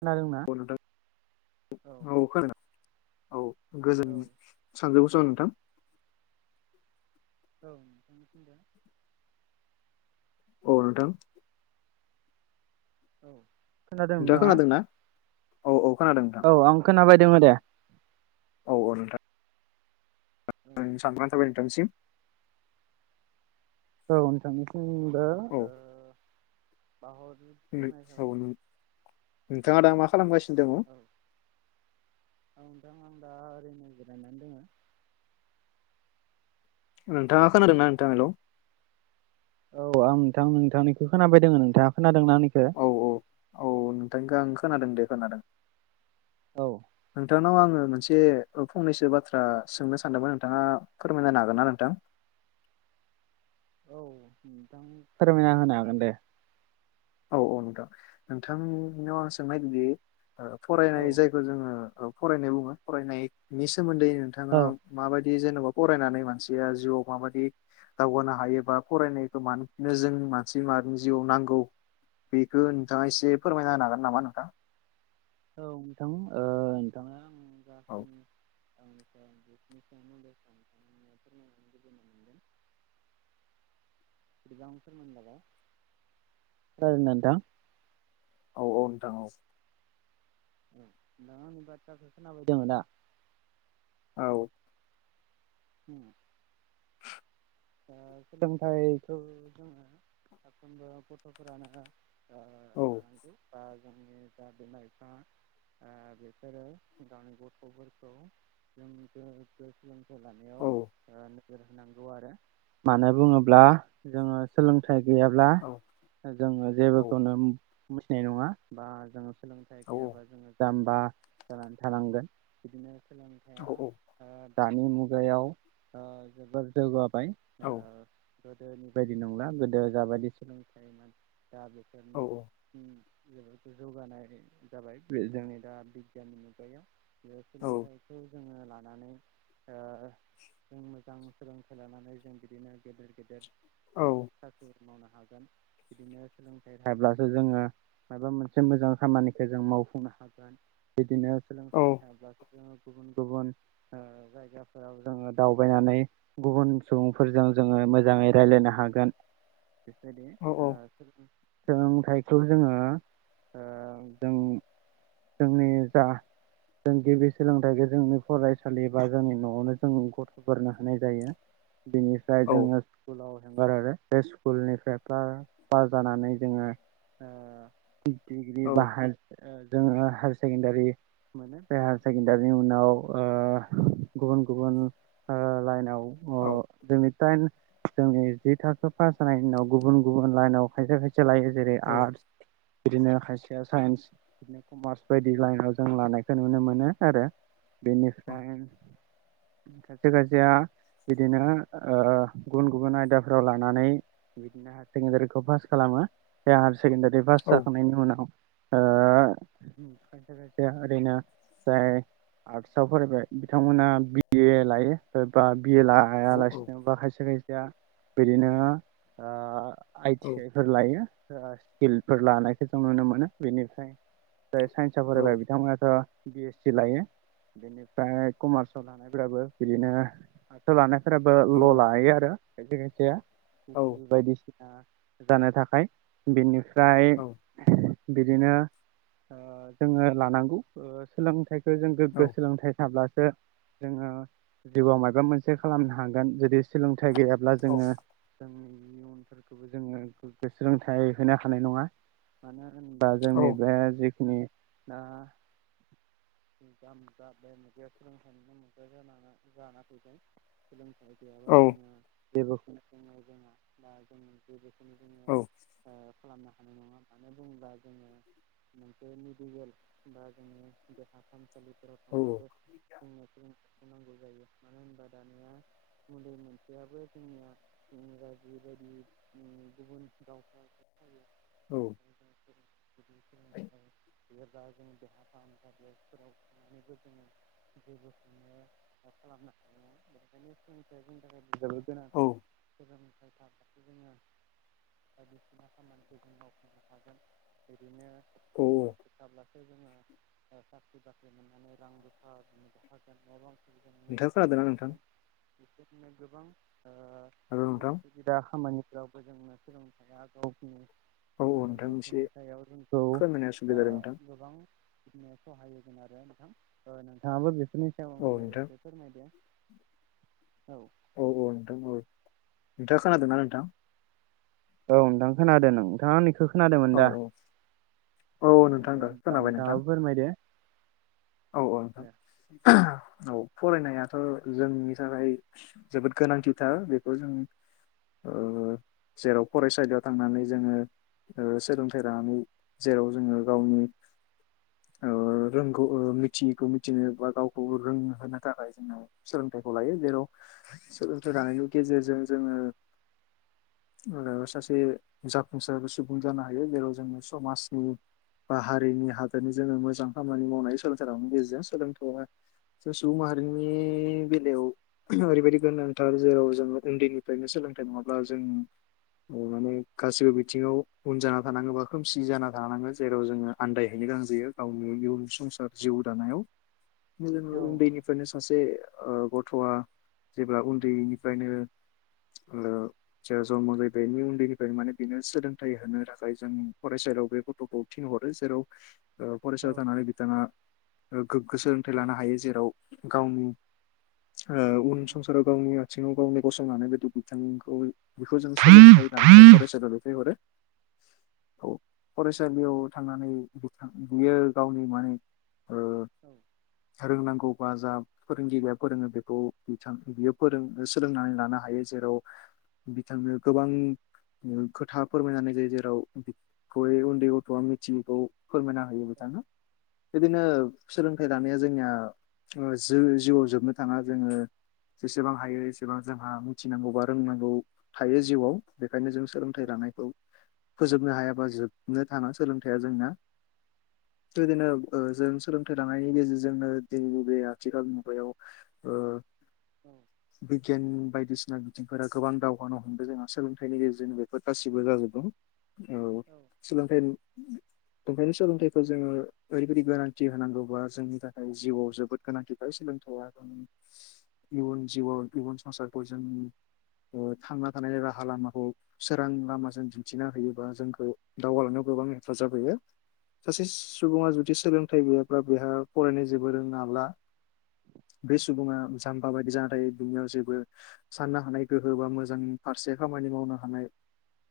खोनादोंंना औ नोंथां औ। औ गोजोन सानजौफु सम नोंथां। औ नोंथांनिसिमबो। अ नोंथां। औ खोनादों नोंथाङा? औ औ खोनादों नोंथां औ आं खोनाबाय दोङो दे। औ औ नोंथां। आंनि साबायखर थाबाय नोंथांनिसिम। औ नोंथांनिसिमबो। औ औ [unintelligible] नोंथाङा दा मा खालामगासिनो? दङ औ औ नोंथां आं दा ओरैनो जिरायनानै दोङो। नोंथाङा खोनादों ना नोंथां हेलौ औ आं नोंथां नोंथांनिखौ खोनाबाय दङो नोंथाङा खोना औ औ औ नोंथांखौ आं खोनादों दे खोनादों। औ। नोंथांनाव आङो मोनसे फंनैसो बाथ्रा सोंनो सानदोंमोन नोंथाङा फोरमायना होनो हागोन ना नोंथां? औ नोंथां फोरमायना होनो हागोन दे। औ औ नोंथां नोंथांनियाव आं सोंनायदोदि ओ औ फरायनाय जायखौ जोङो औ फरायनाय बुङो फरायनायनि सोमोन्दै औ नोंथाङा माबायदि? बि जेनेबा फरायनानै मानसिया जिउआव माबायदि दावगानो हायोबा फरायनायखौ मानो नो जों मानसि माहारिनि जिउआव नांगौ। बेखौ नोंथाङा एसे फोरमायना होनो हागोन नामा नोंथां? औ नोंथां ओ नोंथाङा आं जा औ खिनि [unintelligible] खोनादों ना नोंथां? औ नोंथां औ। [unintelligible] औ। उम [inaudible] ओ सोलोंथाइखौ जोङो साफ्रोमबो गथ'फोरानो। ओ औ हानांगौ जा जोंनि बिमा बिफा बेसोरो गावनि गथ'फोरखौ जों गोग्गो सोलोंथाइ लानायाव। ओ औ नोजोर होनांगौ आरो मानो बुङोब्ला जोङो सोलोंथाइ। गैयाब्ला औ जोङो औ जेबोखौनो मिथिनाय नङा बा जों। सोलोंथाइ औ गैयाबा जोङो जाम्बा जानानै थानांगोन बिदिनो। सोलोंथाइया दानि मुगायाव ओ जोबोर जौगाबाय। ओ औ गोदोनि बायदि नंला गोदो जाबायदि सोलोंथाइ मोन। दा बेथोरनि ओ। जबो जौगानाय जाबाय बे जोंनि दा बिगियाननि मुगायाव। ओ औ सोलोंथाइखौ। लानानै ओ जोङो लानानै जों मोजां सोलोंथाइ लानानै। जों बिदिनो गेदेर गेदेर ओ मावनो हागोन बिदिनो सोलोंथाइ थाब्लासो जोङो माबा मोनसे मोजां खामानिखौ जों माव। मावफुंनो हागोन बिदिनो औ सोलोंथाइ थाब्ला। जोङो गुबुन गुबुन जायगाफोराव जोङो दावबायनानै गुबुन सुबुंफोरजों जोङो मोजाङै रायलायनो हागोन बेफोरबायदि ओ। सोलोंथाइखौ जोङो ओ जों जोंनि जा जों गिबि सोलोंथाइखौ जोंनि फरायसालि बा जोंनि न'आवनो जों गथ'फोरनो होनाय जायो। बिनिफ्राय जोङो स्कुलाव। होंगार आरो बे स्कुलनिफ्राय पास जानानै जोङो। [unintelligible] बाहार जोङो हायार सेकेणडारि मोनो बे हायार सेकेण्डारिनि उनाव ओ गुबुन गुबुन ओ लाइनाव अ जोंनि जोंनि जि थाखसो पास जानाय उनाव गुबुन गुबुन लाइनाव खायसे खायसे। सालायो जेरै आर्टस। बिदिनो खायसेया साइन्स बिदिनो कमार्स बायदि लाइनाव जों लानायखौ नुनो मोनो आरो। बेनिफ्राय खायसे खायसेया बिदिनो। ओ गुबुन गुबुन आयदाफोराव लानानै बिदिनो हायार सेकेण्डारिखौ पास खालामो बे। सेकेणारि पास जाखांनायनि उनाव ओ ओ खायसे खायसे ओरैनो जाय आर्टसाव फरायबाय बिथांमोना बि ए लायो सोरबा बि ए लायालासिनो बा खायसे खायसेया बिदिनो ओ आइ औ टि आइ फोर लायो। आ स्किलफोर लानायखौ जों नुनो मोनो बेनिफ्राय जाय साइन्सआ औ औ फरायबाय बिथांमोनाथ' बि एस सि लायो। बिनिफ्राय कमार्सआव लानायफोराबो बिदिनो आर्टसआव लानायफोराबो औ बो ल' लायो आरो खायसे खायसेया औ बायदि सिना जानो थाखाय बेनिफ्राय औ बिदिनो ओ जोङो लानांगौ ओ सोलोंथाइ खो जों गोग्गो सोलोंथाइ थाब्लासो जोङो जिउआव मायबा मोनसे खालामनो हागोन जुदि सोलोंथाइ गैयाब्ला जोङो जोंनि इयुनफोरखौबो जोङो गोग्गो सोलोंथाइ होनो हानाय नङा मानो होनबा औ जोंनि बे जिखिनि ना [inaudible] [inaudible] औ [inaudible] [inaudible] [inaudible] [inaudible] [inaudible] औ बेनिफ्राय जों [unintelligible] [inaudible] [inaudible] औ [unintelligible] औ [inaudible] [inaudible] मोजां नोंथां खोनादों खालामनो ना नोंथां? हागोन [inaudible] हेल' नोंथां [inaudible] औ [inaudible] औ नोंथां एसे खोनानाय जोंखौ असुबिदा जादों नोंथां ओ गोबां औ नोंथां [inaudible] औ औ औ नोंथां औ नोंथाङा खोनादोंना नोंथां? औ नोंथां खोनादों नों नोंथाङा आंनिखो खोनादोमोन औ दा औ औ नोंथां दे [inaudible] दासो खोनाबाय नोंथां नोंथाङाबो फोरमायदो औ औ नोंथां। औ फरायनायाथ' जोंनि थाखाय जोबोद गोनांथिथार बेखौ जों ओ जेराव फरायसालियाव थांनानै जोङो ओ सोलोंथाइ लानानै जेराव जोङो गावनि ओ रोंगौ [unintelligible] मिथियैखौ मिथिनो बा गावखौ रोंहोनो थाखाय जोङो सोलोंथाइखौ लायो जेराव सोलोंथाइ लानायनि गेजेरजों जोङो [inaudible] ओ सासे जाफुंसार सुबुं जानो हायो जेराव जोङो समाजनि बा हारिनि हादोरनि जोङो मोजां खामानि मावनायनि सोलोंथाइ गेजेजों सोलोंथाया जों सुबुं माहारिनि बेलायाव ओरैबायदि गोनांथार जेराव जों उन्दैनिफ्रायनो सोलों लोंथाय नङाब्ला जों अ माने गासिबो बिथिङाव उन जाना थानाङो बा खोमसि जाना थानाङो जेराव जोङो आन्दायहैनो गोनां जायो गावनि इयुन संसार जिउ दानायाव जोङो औ उन्दैनिफ्रायनो सासे ओ गथ'आ जेब्ला उन्दैनिफ्रायनो ओ जे जन्म जायोबायनि उन्दैनिफ्रायनो माने बेनो सोलोंथाइ होनो थाखाय जों फरायसा जेराव बे गथ'खौ थिनहरो जेराव ओ औ फरायसालियाव औ थांनानै बिथाङा ओ गोग्गो सोलोंथाइ औ लानो हायो जेराव गावनि ओ उन संसाराव गावनि बियाव गावनो गसंनाय बायदि बिथांखौ बेखौ जों सोलोंथाइ लानो थाखाय फरायसालि दैथायहरो [inaudible] औ फरायसालियाव थांनानै बिथां बियो गावनि माने औ रोंनांगौ बा जा फोरोंगिरिया फोरोङो बेखौ बिथां बियो फोर सोलोंनानै लानानै- हायो जेराव बिथांनो गोबां खोथा फोरमायनानै जायो जेराव बेखौ उन्दै गथ'आ मिथियैखौ फोरमायना ह होयो बिथांनो बिदिनो औ सोलोंथाइ लानाया जोंनिया ओ जिउआव जोबनो थाङा जोङो जेसेबां हायो एसेबां जोंहा मिथिनांगौ बा रोंनांगौ थायो जिउआव बे निखायनो जों सोलोंथाइ लानायखौ फोजोबनो हाया बा जोबनो थाङा सोलोंथाइया जोंना बिदिनो जों सोलोंथाइ लानायनि गेजेरजोंनो दिनैनि बे आथिखाल मुगायाव ओ बिगियाननि बाय दिसिना बिथिंफोरा गोबां दावगानो हमदों जोंहा सोलोंथाइनि गेजेरजोंनो बेफोर गासिबो जाजोबदों औ सोलोंथाइ दंखायनो सोलोंथाइखौ जोङो ओरैबायदि गोनांथि होनांगौ बा जोंनि थाखाय जिउआव जोबोद गोनांथि थायो सोलोंथाइया इयुन जिउवाव इयुन संसारखौ जों ओ थांना थानाय राहा लामाखौ सोरां लामाजों दिन्थिना होयो बा जोंखौ दावगालांनायाव गोबां हेफाजाब होयो सासे सुबुङा जु दि सोलोंथाइ गैयाब्ला बेहा फरायनो जेबो रोङाब्ला बे सुबुङा जाम्बा बायदि जाना थायो बिनियाव जेबो साननो हानाय गोहो बा मोजां फारसे खामानि मावनो हानाय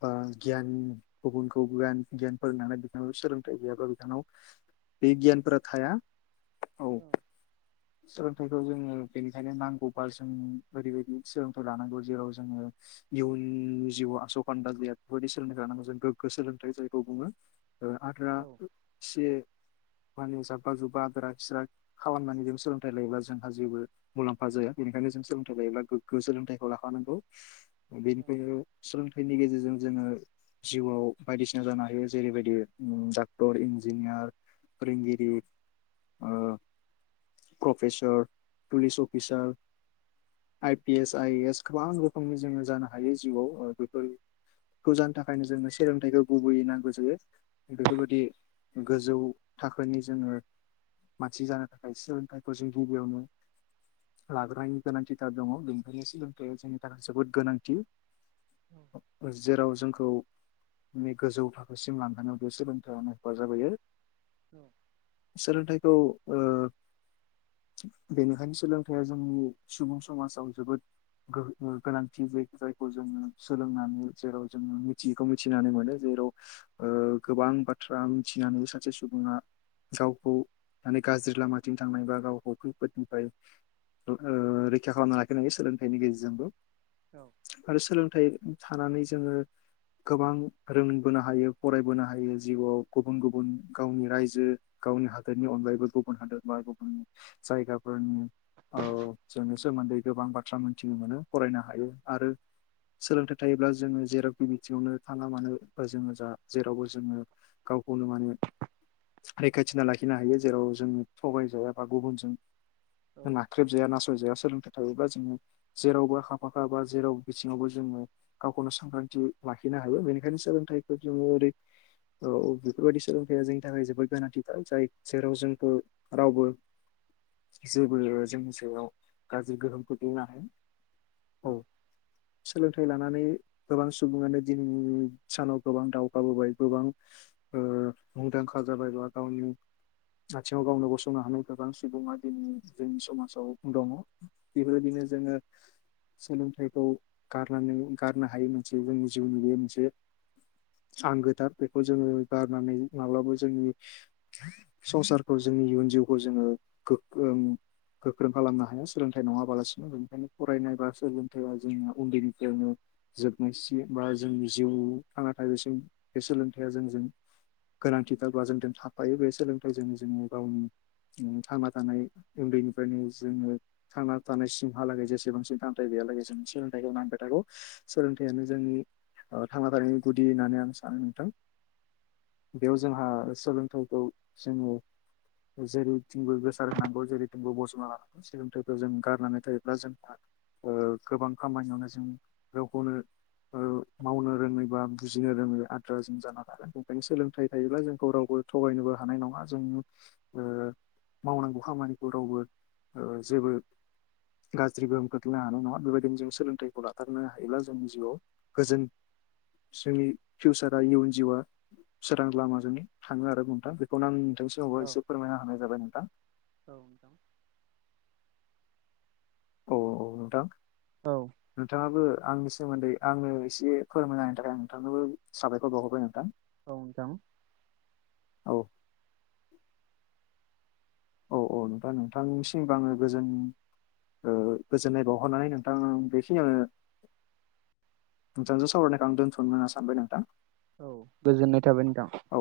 बा गियान गुबुनखौ गियान गियान फोरोंनानै बिथांनाव सोलोंथाइ गैयाबा बिथांनाव बे गियानफोरा थाया औ सो [inaudible] [inaudible] ओ आद्रा एसे माने जाब्बा जुब्बा आद्रा खिस्रा खालामनानै जों सोलोंथाइ लायोब्ला जोंहा जेबो मुलाम्फा जाया बेनिखायनो सोलोंथाइ लायोब्ला गोग्गो सोलोंथाइखौ लाखानांगौ बेनिखायनो सोलोंथाइनि गेजेर जों जोङो जिउवाव बायदिसिना जानो हायो जेरैबायदि डाक्टर इन्जिनियार फोरोंगिरि ओ professor police officer I P S I A S गोबां रोखोमनि जोङो जानो हायो जिउआव ओ बेफोर खौ जानो थाखायनो जोंनो सोलोंथाइखौ गुबैयै नांगौ जायो बेफोरबायदि गोजौ थाखोनि जोङो मानसि जानो थाखाय सोलोंथाइखौ जों गुबैयावनो लाग्रोनायनि गोनांथिथार दङ बेनिखायनो सोलोंथाइया जोंनि थाखाय जोबोद गोनांथि जेराव जोंखौ माने गोजौ थाखोसिम लांहोनायाव बे सोलोंथाइयानो हेफाजाब होयो सोलोंथाइखौ ओ बेनिखायनो सोलोंथाइया जोंनि सुबुं समाजाव जोबोद गो गोनांथि राव ओ गोबां बाथ्रा मिथिनानैबो सासे सु गावखौ माने गाज्रि लामाथिं थांनाय बा गावखौ खैफोदनिफ्राय ओ रैखा खालामना लाखिनो हायो सोलोंथाइनि गेजेरजोंबो आरो सोलोंथाइ थानानै जोङो गोबां रोंबोनो हायो फरायबोनो हायो जिउआव गुबुन गुबुन गावनि रायजो गावनि हादोरनि अनगायैबो गुबुन हादोर बा गुबुन जायगाफोरनि जोंनि सोमोन्दै गोबां बाथ्रा मोनथिनो मोनो फरायनो हायो आरो सोलोंथाइ थायोब्ला जोङो जेरावखि बिथिङावनो थाङा मानो जोङो जा जेरावबो जोङो गाव खौनो माने रैखाथि होना लाखिनो हायो जेराव जोङो थगायजाया बा गुबुनजों नाख्रेब जाया नासय जाया सोलोंथाइ थायोबा जोङो जेरावबो आखा फाखा बा जेराव बिथिङावबो जोङो गावखौनो सांग्रांथि लाखिनो हायो बेनिखायनो सोलोंथाइखौ जिउवाव ओरै औ बेफोरबायदि सोलोंथाइ या जोंनि थाखाय जोबोद गोनांथिथार जाय जेराव जोंखौ रावबो जेबो जोंनि जिउआव गाज्रि गोहोम खोख्लैनो हायाखै। औ सोलोंथायनि। सोलोंथायखौ लानानै गोबां सुबुङानो दिनैनि सानाव गोबां दावगाबोबाय गोबां। मुंदांखा जाबाय गाव गावनि। आथिंङाव गावनो गसंनो हानाय गोबां सुबुंङा दिनै जोंनि समाजाव दङ बेफोरबायदि। जोंङो। सोलोंथाइखौ गारनानै गारनो हायै मोनसे जोंनि जिउनि बेयो मोनसे। आंगोथार बेखौ जोंङो गारनानै। माब्लाबा जोंनि संसारखौ जोंनि इयुन जिउखौ जोंङो। गोख्रों खालामनो हाया सोलोंथाइ नङाबालासिनो बेनिखायनो फरायनाय बा सोलोंथाया जोंनिया उन्दैनिफ्रायनो। जोबनायसिम बा जोंनि जिउ थांना थानायसिम बे सोलोंथाइया जोंजों। [inaudible] गोनांथिफोरब्ला जों थाफायो बे सोलोंथाइजोंनो जोंङो गावनि थांना थानाय उन्दैनिफ्राय। जोंङो थांना थानाय सिमहालागै जेसेबांसिम सोलोंथाइ गैयालागै जों सोलोंथाइखौ नांबाय थागौ। सोलोंथाइयानो जोंनि थांना थानायनि गुदि होननानै आं सानो नोंथां। [inaudible] बेयाव जोंहा सोलोंथाइखौ जोंङो। जेरैथिंबो गोसार होनांगौ जेरैथिंबो बोजना लानांगौ सोलोंथाइखौ जों गारनानै थायोब्ला जोंहा। गोबां खामानियावनो जों गावखौनो। मावनो रोंङै बा बुजिनो रोंङै आद्रा जों जाना थागोन बेंखायनो सोलों। फिथाय थायोब्ला जोंखौ रावबो थगायनोबो हानाय नङा जों। मावनांगौ खामानिखौ रावबो जेबो। गाज्रि गोहोम खोख्लैनो हानाय नङा बेबायदिनो जों सोलोंथाइखौ लाथारनो हायोब्ला जोंनि जिउआव गोजोन। जोंनि फिउचारा इयुन जिउआ सोरां लामाजोंनो थांङो आरो नोंथां बेखौनो आं। नोंथांनिसिमबो एसे फोरमायना होनाय जाबाय नोंथां। नोंथां औ औ नोंथां औ नोंथांङाबो। आंनि सोमोन्दै आंनो एसे फोरमायनायनि थाखाय आं नोंथांनोबो साबायखर बावहरबाय नोंथां। औ नोंथां। औ। औ औ नोंथां नोंथांनिसिमबो आंङो गोजोन। गोजोननाय बावहरनानै नोंथां बेखिनियावनो। नोंथांजों सावरायनायखौ आं दोन्थनो होनना सानबाय नोंथां। औ गोजोननाय थाबाय नोंथां। औ